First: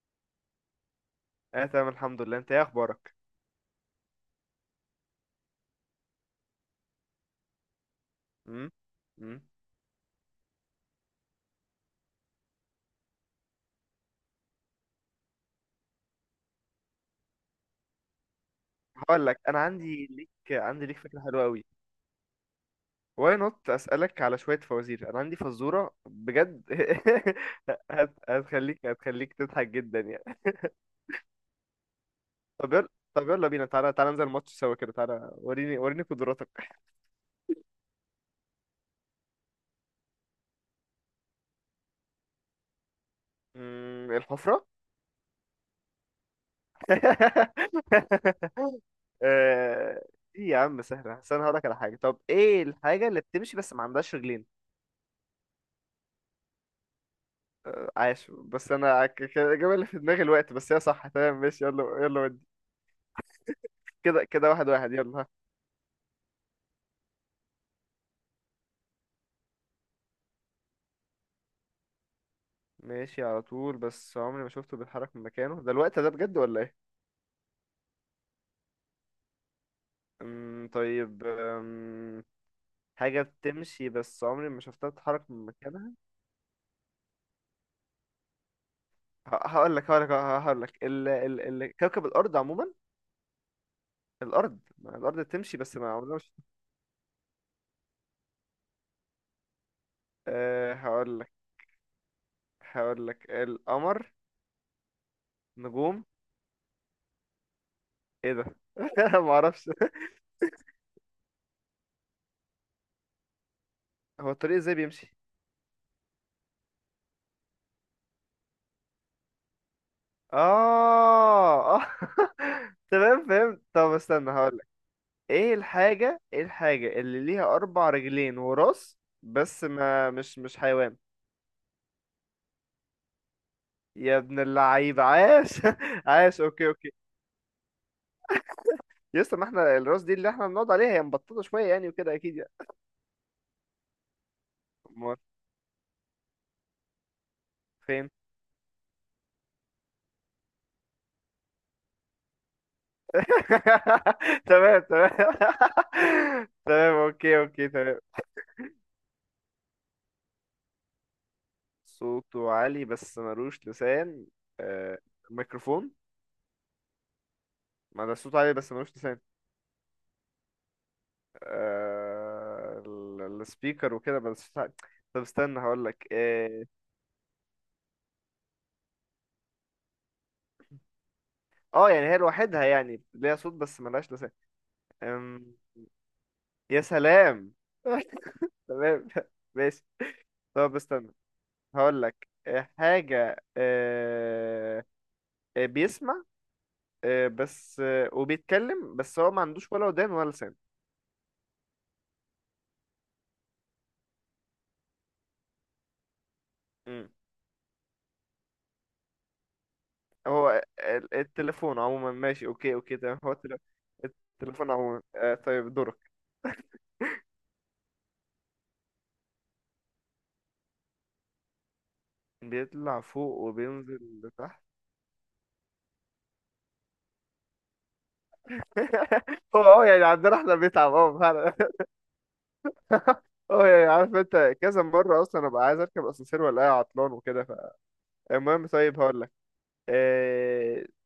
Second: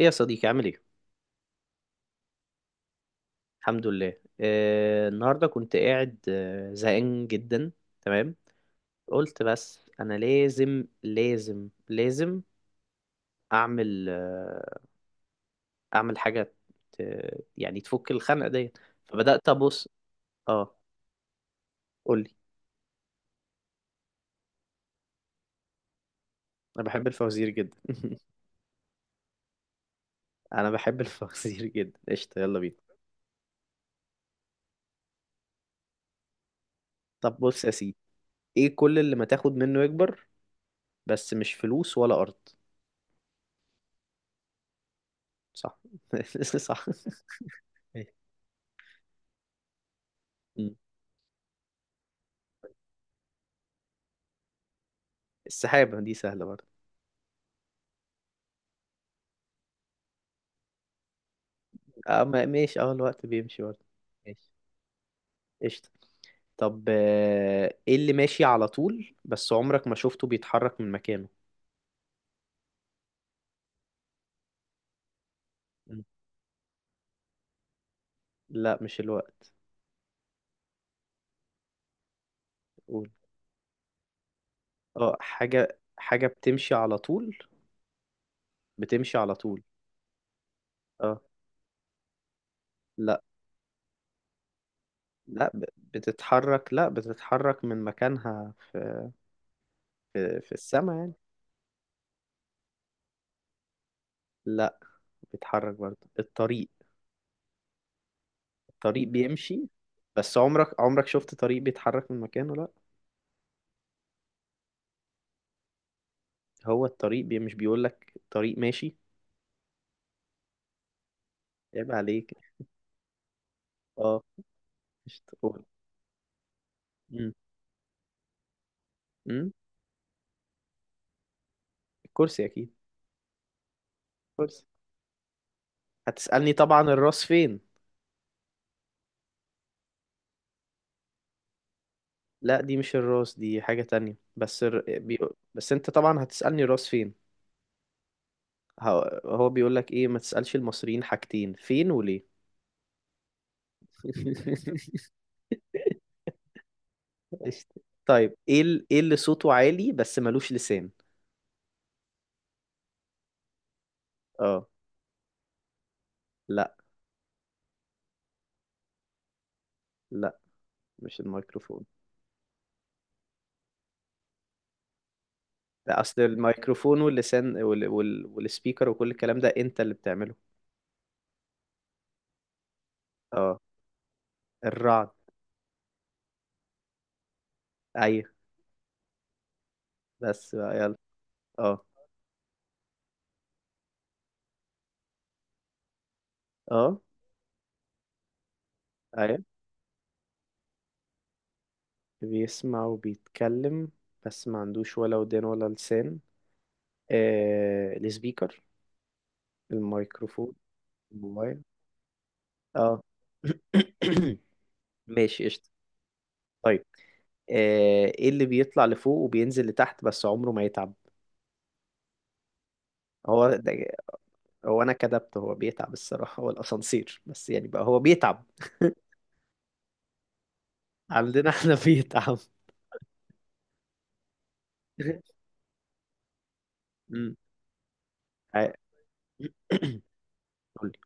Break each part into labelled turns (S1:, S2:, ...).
S1: ايه يا صديقي عامل ايه؟
S2: اه تمام، الحمد لله. انت ايه اخبارك؟
S1: الحمد لله. النهارده كنت قاعد زهقان جدا. تمام.
S2: امم امم
S1: قلت بس انا لازم لازم اعمل اعمل حاجه ت... يعني تفك الخنقه ديت.
S2: هقول لك،
S1: فبدات
S2: انا
S1: ابص.
S2: عندي ليك
S1: اه
S2: عندي ليك فكره حلوه قوي.
S1: قولي.
S2: واي نوت، اسالك على شويه فوازير؟ انا عندي فزوره بجد.
S1: انا بحب الفوازير جدا
S2: هت... هتخليك هتخليك تضحك جدا يعني.
S1: انا بحب الفوازير جدا، قشطه يلا
S2: طب
S1: بينا.
S2: يلا. طب يلا بينا، تعالى ننزل الماتش سوا كده. تعالى وريني قدراتك.
S1: طب بص يا سيدي، ايه كل اللي ما تاخد منه يكبر، بس مش فلوس ولا ارض؟
S2: الحفره.
S1: صح. صح. إيه؟
S2: آه، ايه يا عم سهله؟ بس انا هقول لك على حاجه. طب ايه الحاجه اللي بتمشي بس ما عندهاش رجلين؟
S1: السحابه دي سهله برضه.
S2: عاش، بس انا الاجابه اللي في دماغي الوقت، بس هي صح تمام. ماشي، يلا يلا ودي.
S1: ماشي، اه الوقت بيمشي برضه.
S2: كده كده،
S1: ماشي
S2: واحد واحد، يلا ها.
S1: قشطة. طب ايه اللي ماشي على طول بس عمرك ما شفته بيتحرك من مكانه؟
S2: ماشي على طول بس عمري ما شفته بيتحرك من مكانه، ده الوقت
S1: م.
S2: ده بجد ولا ايه؟
S1: لا مش الوقت.
S2: طيب
S1: قول.
S2: حاجه بتمشي بس عمري ما شفتها
S1: اه
S2: تتحرك من
S1: حاجة
S2: مكانها.
S1: حاجة بتمشي على طول، بتمشي على طول.
S2: هقول لك ال
S1: اه
S2: ال ال كوكب الارض عموما.
S1: لا،
S2: الارض، ما الارض بتمشي، بس ما عمرنا مش...
S1: بتتحرك، لا بتتحرك من مكانها في في السماء يعني.
S2: هقول لك هقول لك القمر.
S1: لا بتتحرك برضه
S2: نجوم.
S1: الطريق،
S2: ايه ده؟
S1: الطريق
S2: ما
S1: بيمشي
S2: اعرفش.
S1: بس عمرك، عمرك شفت طريق بيتحرك من مكانه؟ لا.
S2: هو الطريق ازاي بيمشي؟
S1: هو الطريق بي مش بيقولك طريق ماشي؟
S2: اه اه.
S1: عيب عليك.
S2: تمام، فهمت. طب
S1: اه،
S2: استنى هقولك.
S1: مش
S2: ايه
S1: تقول.
S2: الحاجة ايه الحاجة اللي
S1: مم.
S2: ليها اربع رجلين وراس،
S1: مم.
S2: بس ما مش حيوان؟
S1: الكرسي اكيد.
S2: يا ابن
S1: كرسي.
S2: اللعيب، عاش. عاش،
S1: هتسألني
S2: اوكي
S1: طبعا
S2: اوكي.
S1: الراس فين.
S2: يسطا، ما احنا الراس دي اللي احنا بنقعد عليها، هي مبططة شوية يعني وكده اكيد يعني.
S1: لا دي مش الراس، دي حاجة تانية بس
S2: امال
S1: بس انت طبعا هتسألني الراس فين.
S2: فين؟
S1: هو بيقول لك ايه، ما تسألش المصريين حاجتين فين وليه.
S2: تمام تمام. تمام، اوكي اوكي
S1: قشطة.
S2: تمام.
S1: طيب ايه اللي صوته عالي بس ملوش لسان؟
S2: صوته عالي بس ملوش لسان.
S1: اه.
S2: آه، ميكروفون.
S1: لا.
S2: ما ده صوته عالي بس ملوش لسان.
S1: لا مش الميكروفون.
S2: آه، السبيكر وكده بس. طب استنى هقول
S1: لا،
S2: لك
S1: اصل
S2: اه.
S1: الميكروفون واللسان والسبيكر وكل الكلام ده انت اللي بتعمله.
S2: آه، يعني هي لوحدها، يعني ليها صوت
S1: اه
S2: بس ملهاش لسان.
S1: الرعد.
S2: أم، يا سلام.
S1: ايوه.
S2: تمام، ماشي.
S1: بس
S2: طب
S1: بقى يلا.
S2: استنى
S1: اه.
S2: هقول لك. حاجة بيسمع،
S1: اه
S2: بس وبيتكلم، بس هو
S1: ايوه،
S2: ما عندوش ولا ودان ولا لسان.
S1: بيسمع وبيتكلم بس ما عندوش ولا ودان ولا لسان.
S2: مم.
S1: آه السبيكر، الميكروفون،
S2: هو
S1: الموبايل.
S2: التليفون عموما. ماشي، اوكي اوكي
S1: اه.
S2: تمام. هو التليفون عموما.
S1: ماشي قشطة.
S2: طيب دورك.
S1: طيب آه، ايه اللي بيطلع لفوق وبينزل لتحت بس عمره ما يتعب؟
S2: بيطلع فوق
S1: هو ده.
S2: وبينزل لتحت.
S1: هو انا كدبت، هو بيتعب الصراحة، هو الاسانسير بس يعني بقى هو بيتعب
S2: هو اه يعني عندنا احنا بيتعب، اه
S1: عندنا
S2: فعلا.
S1: احنا بيتعب.
S2: اه يعني عارف انت كذا مره اصلا ابقى عايز اركب اسانسير ولا عطلان
S1: امم
S2: وكده. فالمهم
S1: عا-
S2: طيب هقول لك أه
S1: قولي.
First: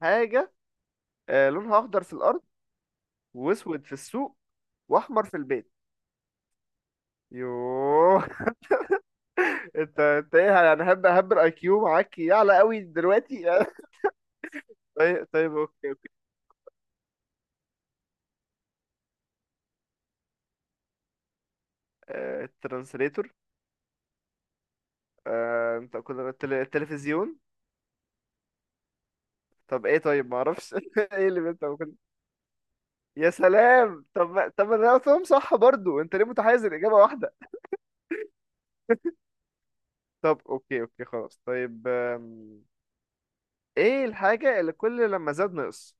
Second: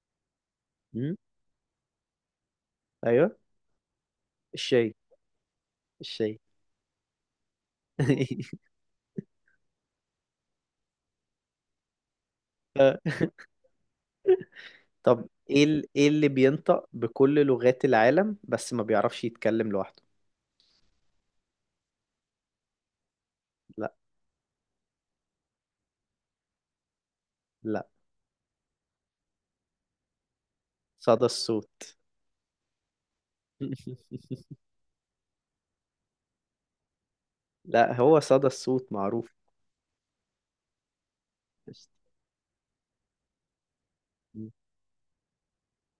S2: حاجه.
S1: امم
S2: لونها اخضر في الارض،
S1: ايوه.
S2: واسود في السوق،
S1: الشاي.
S2: واحمر في البيت.
S1: الشاي.
S2: يوه. انت ايه يعني؟ هب هب الاي كيو معاك يعلى قوي دلوقتي.
S1: طب
S2: طيب طيب اوكي
S1: ايه
S2: اوكي.
S1: اللي بينطق بكل لغات العالم بس ما بيعرفش يتكلم لوحده؟
S2: الترانسليتور.
S1: لا.
S2: انت كنت التلفزيون.
S1: لا.
S2: طب ايه؟ طيب ما اعرفش.
S1: صدى
S2: ايه اللي انت؟
S1: الصوت.
S2: يا سلام. طب ما- طب ما انا قلتهم صح برضو، انت ليه متحيز الاجابه واحده؟
S1: لا هو صدى الصوت معروف.
S2: طب اوكي اوكي خلاص. طيب ايه الحاجه اللي كل لما زاد نقص؟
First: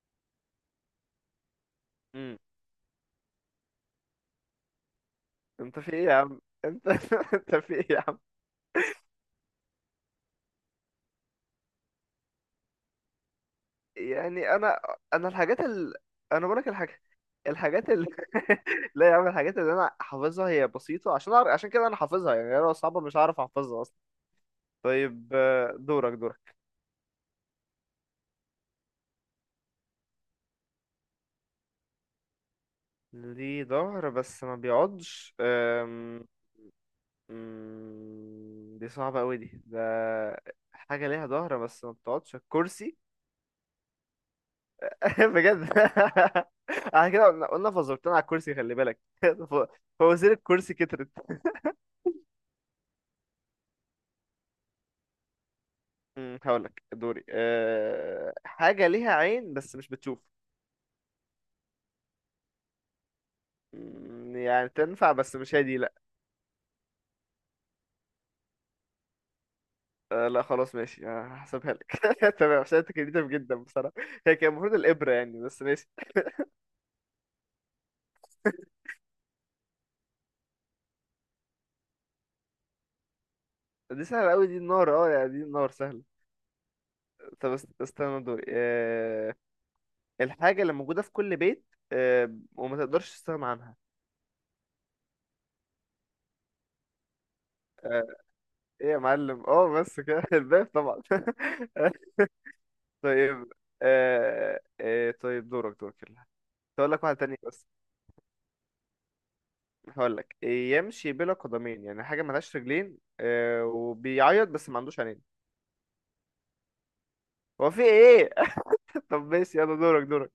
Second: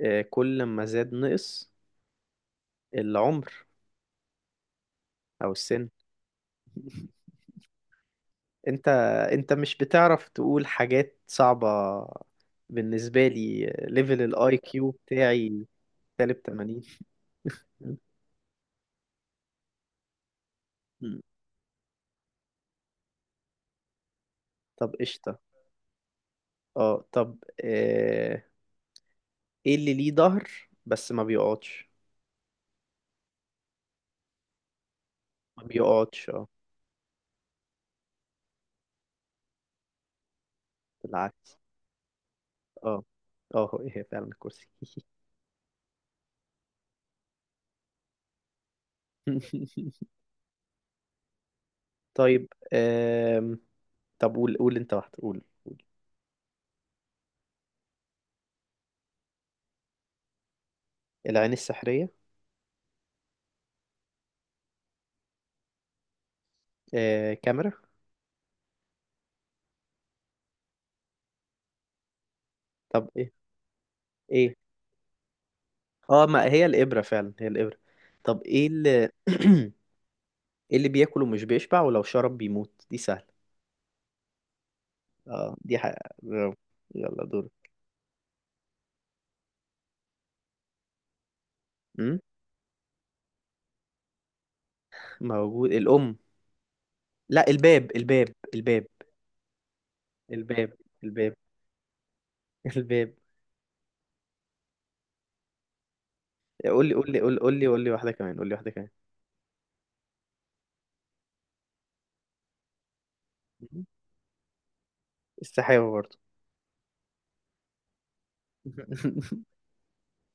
S1: آه، كل ما زاد نقص،
S2: امم
S1: العمر او
S2: انت
S1: السن.
S2: في ايه يا عم انت؟ انت في ايه يا عم؟
S1: انت، انت مش بتعرف تقول حاجات صعبة بالنسبة لي، ليفل
S2: يعني
S1: الاي
S2: انا،
S1: كيو
S2: الحاجات
S1: بتاعي سالب
S2: انا بقولك
S1: 80.
S2: الحاجات، الحاجات ال... لا يا عم، الحاجات اللي انا حافظها هي بسيطه، عشان أعرف... عشان كده انا حافظها يعني. أنا لو صعبه مش هعرف احفظها اصلا.
S1: طب
S2: طيب
S1: قشطة.
S2: دورك دورك.
S1: اه طب آه، ايه اللي ليه ظهر بس ما بيقعدش؟
S2: ليه ظهر بس ما بيقعدش.
S1: ما بيقعدش اه.
S2: دي صعبة أوي دي ده. حاجة ليها
S1: بالعكس.
S2: ظهر بس ما بتقعدش، الكرسي.
S1: اه. اه إيه، هي فعلا الكرسي.
S2: بجد. احنا كده، قلنا فزرتنا على الكرسي، خلي بالك. ف- فوازير الكرسي كترت.
S1: طيب آم... طب قول، قول انت واحدة قول.
S2: هقولك دوري. حاجة ليها عين بس مش بتشوف.
S1: العين السحرية.
S2: يعني تنفع بس مش هي دي لأ.
S1: آه، كاميرا.
S2: أه لأ خلاص ماشي. هحسبها لك. تمام، عشان انت
S1: طب
S2: كريتيف
S1: ايه؟
S2: جدا بصراحة. هي كان
S1: ايه؟
S2: المفروض الإبرة يعني، بس ماشي.
S1: اه ما هي الإبرة، فعلا هي الإبرة. طب ايه اللي ايه اللي بياكل ومش بيشبع ولو شرب بيموت؟ دي سهلة.
S2: دي سهلة أوي، دي النار. اه يعني دي
S1: اه
S2: النار
S1: دي
S2: سهلة.
S1: حقيقة برافو. يلا دور.
S2: طب استنى دوري. الحاجة اللي موجودة في كل بيت
S1: م؟
S2: وما تقدرش تستغنى عنها.
S1: موجود، الأم. لا، الباب
S2: آه،
S1: الباب الباب.
S2: ايه يا معلم، اه بس كده. الباب
S1: الباب.
S2: طبعا.
S1: الباب. الباب.
S2: طيب طيب دورك دورك يلا.
S1: قول
S2: هقول
S1: لي
S2: لك
S1: قول
S2: واحد
S1: لي
S2: تاني
S1: قول قول لي
S2: بس.
S1: قول لي واحدة كمان، قول لي واحدة كمان.
S2: هقول لك، يمشي بلا قدمين، يعني حاجة ملهاش رجلين وبيعيط بس ما عندوش عينين.
S1: السحابة برضو.
S2: هو في ايه؟ طب ماشي، يلا دورك دورك.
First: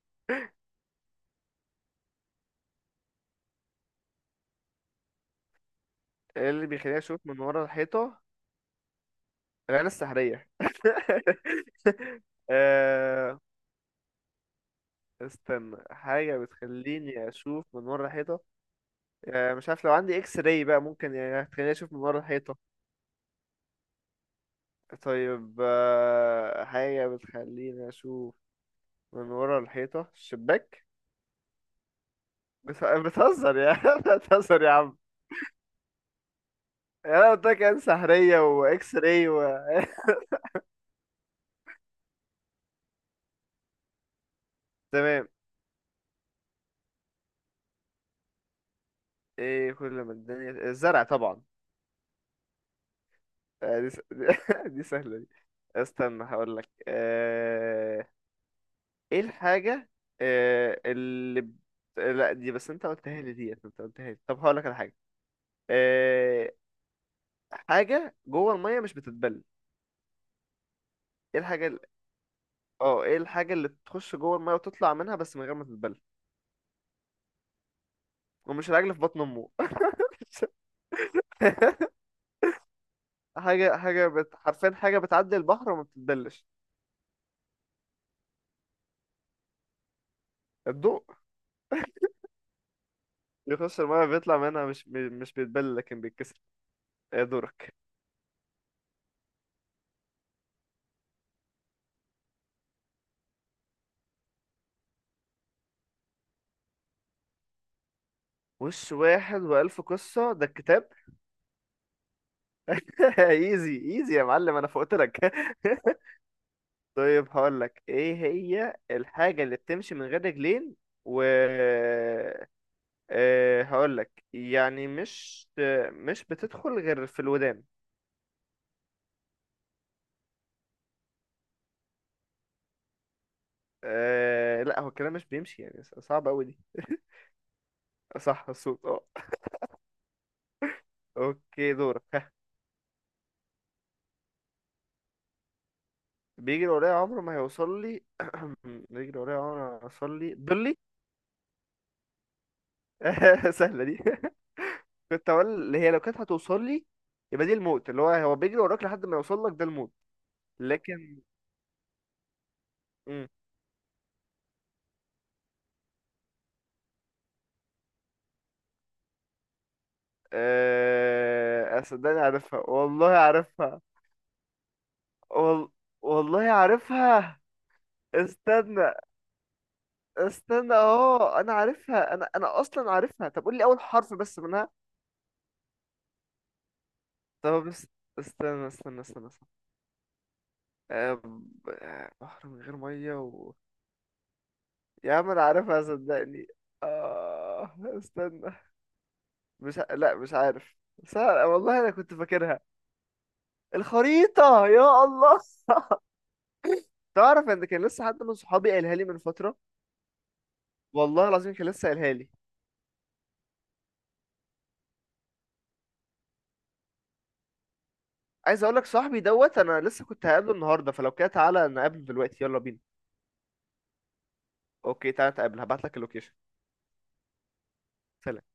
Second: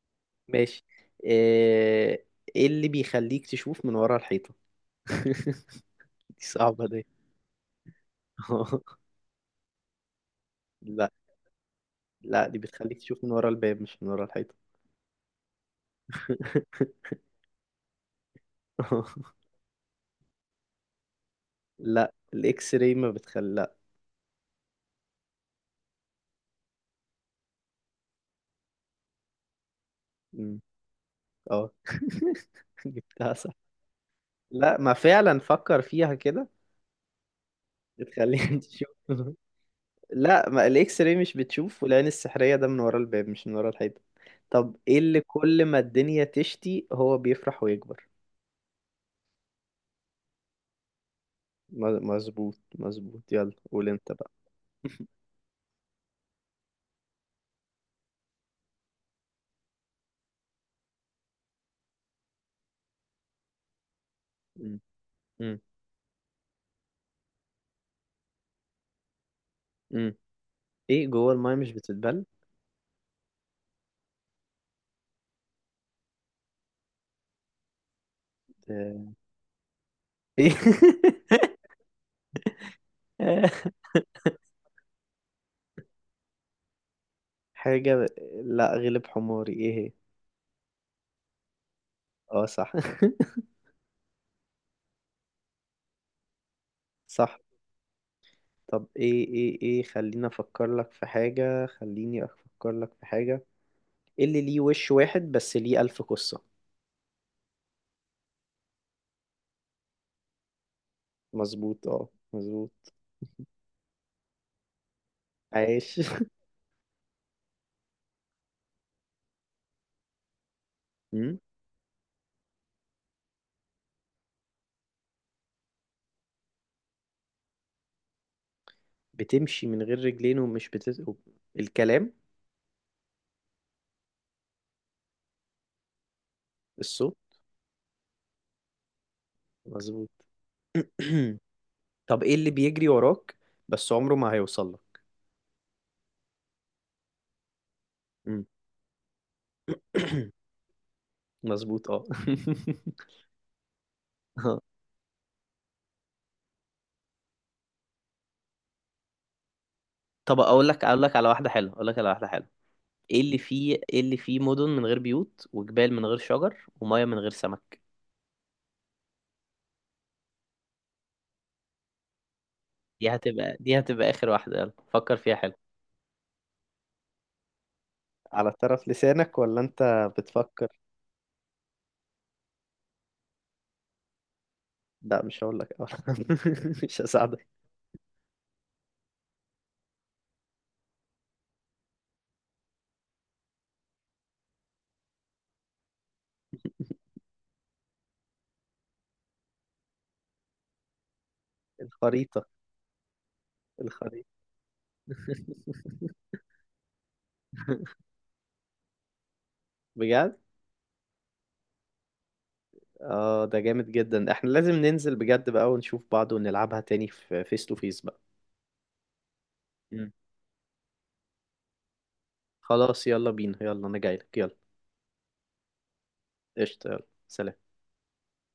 S1: ماشي. آه، ايه اللي بيخليك تشوف من ورا الحيطة؟ دي
S2: إيه اللي
S1: صعبة
S2: بيخليني
S1: دي.
S2: اشوف من ورا الحيطة؟ العين السحرية.
S1: لا. لا دي بتخليك تشوف من
S2: آه،
S1: ورا الباب مش من ورا الحيطة.
S2: استنى، حاجة بتخليني اشوف من ورا الحيطة. مش عارف، لو عندي اكس راي بقى ممكن يعني هتخليني اشوف من
S1: لا
S2: ورا الحيطة.
S1: الاكس راي ما بتخلي، لا.
S2: طيب حاجة بتخليني اشوف من ورا الحيطة،
S1: مم.
S2: الشباك.
S1: اه جبتها صح.
S2: بتهزر يا عم، بتهزر يا
S1: لا ما
S2: عم.
S1: فعلا فكر فيها كده،
S2: يعني انا قلت لك عين سحرية
S1: بتخليك
S2: واكس
S1: تشوف.
S2: راي و...
S1: لا ما الاكس راي مش بتشوف، والعين السحرية ده من ورا الباب مش من ورا الحيطة. طب ايه اللي
S2: تمام.
S1: كل ما الدنيا تشتي هو بيفرح ويكبر؟
S2: ايه كل ما الدنيا... الزرع طبعا.
S1: مظبوط مظبوط، يلا
S2: آه،
S1: قول
S2: دي, س...
S1: انت بقى.
S2: دي سهلة دي. استنى هقول لك. ايه الحاجة آه، اللي ب- لا، دي بس انت قلتها لي، ديت انت قلتها لي. طب هقول لك على
S1: مم.
S2: حاجة.
S1: مم.
S2: آه، حاجة جوه المية مش بتتبل.
S1: مم. ايه جوه
S2: ايه
S1: المايه
S2: الحاجة
S1: مش بتتبل؟
S2: اه ايه الحاجة اللي تخش جوه المية وتطلع منها بس من غير ما تتبل؟ ومش العجل في
S1: آه،
S2: بطن امه.
S1: ايه
S2: حاجة حاجة حرفيا حاجة بتعدي البحر وما بتتبلش.
S1: حاجة لا غلب حماري، ايه هي؟
S2: الضوء.
S1: اه صح.
S2: بيخش المية بيطلع منها، مش بيتبل لكن بيتكسر. ايه
S1: صح.
S2: دورك؟
S1: طب ايه خليني افكر لك في حاجة، خليني افكر لك في حاجة. إيه اللي ليه وش واحد بس ليه ألف قصة؟
S2: وش واحد وألف قصة، ده الكتاب.
S1: مظبوط اه مظبوط.
S2: ايزي ايزي يا معلم، انا فوقت لك.
S1: عايش.
S2: طيب هقول لك، ايه هي الحاجة اللي بتمشي من غير رجلين و...
S1: مم.
S2: هقولك يعني، مش بتدخل غير في الودان.
S1: بتمشي من غير رجلين ومش الكلام.
S2: أه لا، هو الكلام مش بيمشي يعني، صعب أوي دي.
S1: الصوت.
S2: صح، الصوت اه.
S1: مظبوط.
S2: اوكي دورك
S1: طب
S2: ها.
S1: ايه اللي بيجري وراك بس عمره ما هيوصل لك؟
S2: بيجري ورايا عمره ما هيوصل لي.
S1: مم.
S2: بيجري ورايا عمره ما هيوصل لي، ضلي.
S1: مظبوط اه.
S2: سهلة دي.
S1: آه.
S2: كنت هقول اللي هي لو كانت هتوصل لي يبقى دي الموت، اللي هو بيجري وراك لحد ما يوصل لك، ده الموت.
S1: طب اقول لك اقول لك
S2: لكن.
S1: على واحده حلوه اقول لك على واحده حلوه،
S2: مم.
S1: ايه اللي فيه مدن من غير بيوت وجبال من غير شجر وميه من غير سمك؟
S2: آه، صدقني عارفها والله
S1: دي
S2: عارفها.
S1: هتبقى اخر واحده، يلا فكر فيها حلو.
S2: وال... والله عارفها.
S1: على طرف
S2: استنى.
S1: لسانك ولا انت بتفكر؟
S2: استنى، اه انا عارفها، انا اصلا عارفها. طب قول لي اول حرف بس منها.
S1: لا مش هقول لك، مش هساعدك.
S2: طب بس. استنى، استنى، استنى، استنى. بحر من غير ميه و... يا عم انا عارفها صدقني. آه. استنى. مش ع- لا مش عارف. سهل والله انا كنت
S1: الخريطة.
S2: فاكرها.
S1: الخريطة.
S2: الخريطة، يا الله. تعرف ان كان لسه حد من صحابي قالها لي من فترة.
S1: بجد؟
S2: والله العظيم كان لسه قالها لي.
S1: اه ده جامد جدا، احنا لازم ننزل بجد بقى ونشوف بعض ونلعبها تاني في فيس تو فيس بقى.
S2: عايز اقول لك، صاحبي دوت انا لسه
S1: مم.
S2: كنت هقابله النهارده، فلو كده تعالى نقابله دلوقتي، يلا بينا.
S1: خلاص يلا بينا، يلا انا جايلك يلا.
S2: اوكي، تعالى نتقابل، هبعت لك اللوكيشن.
S1: قشطة يلا. سلام.
S2: سلام.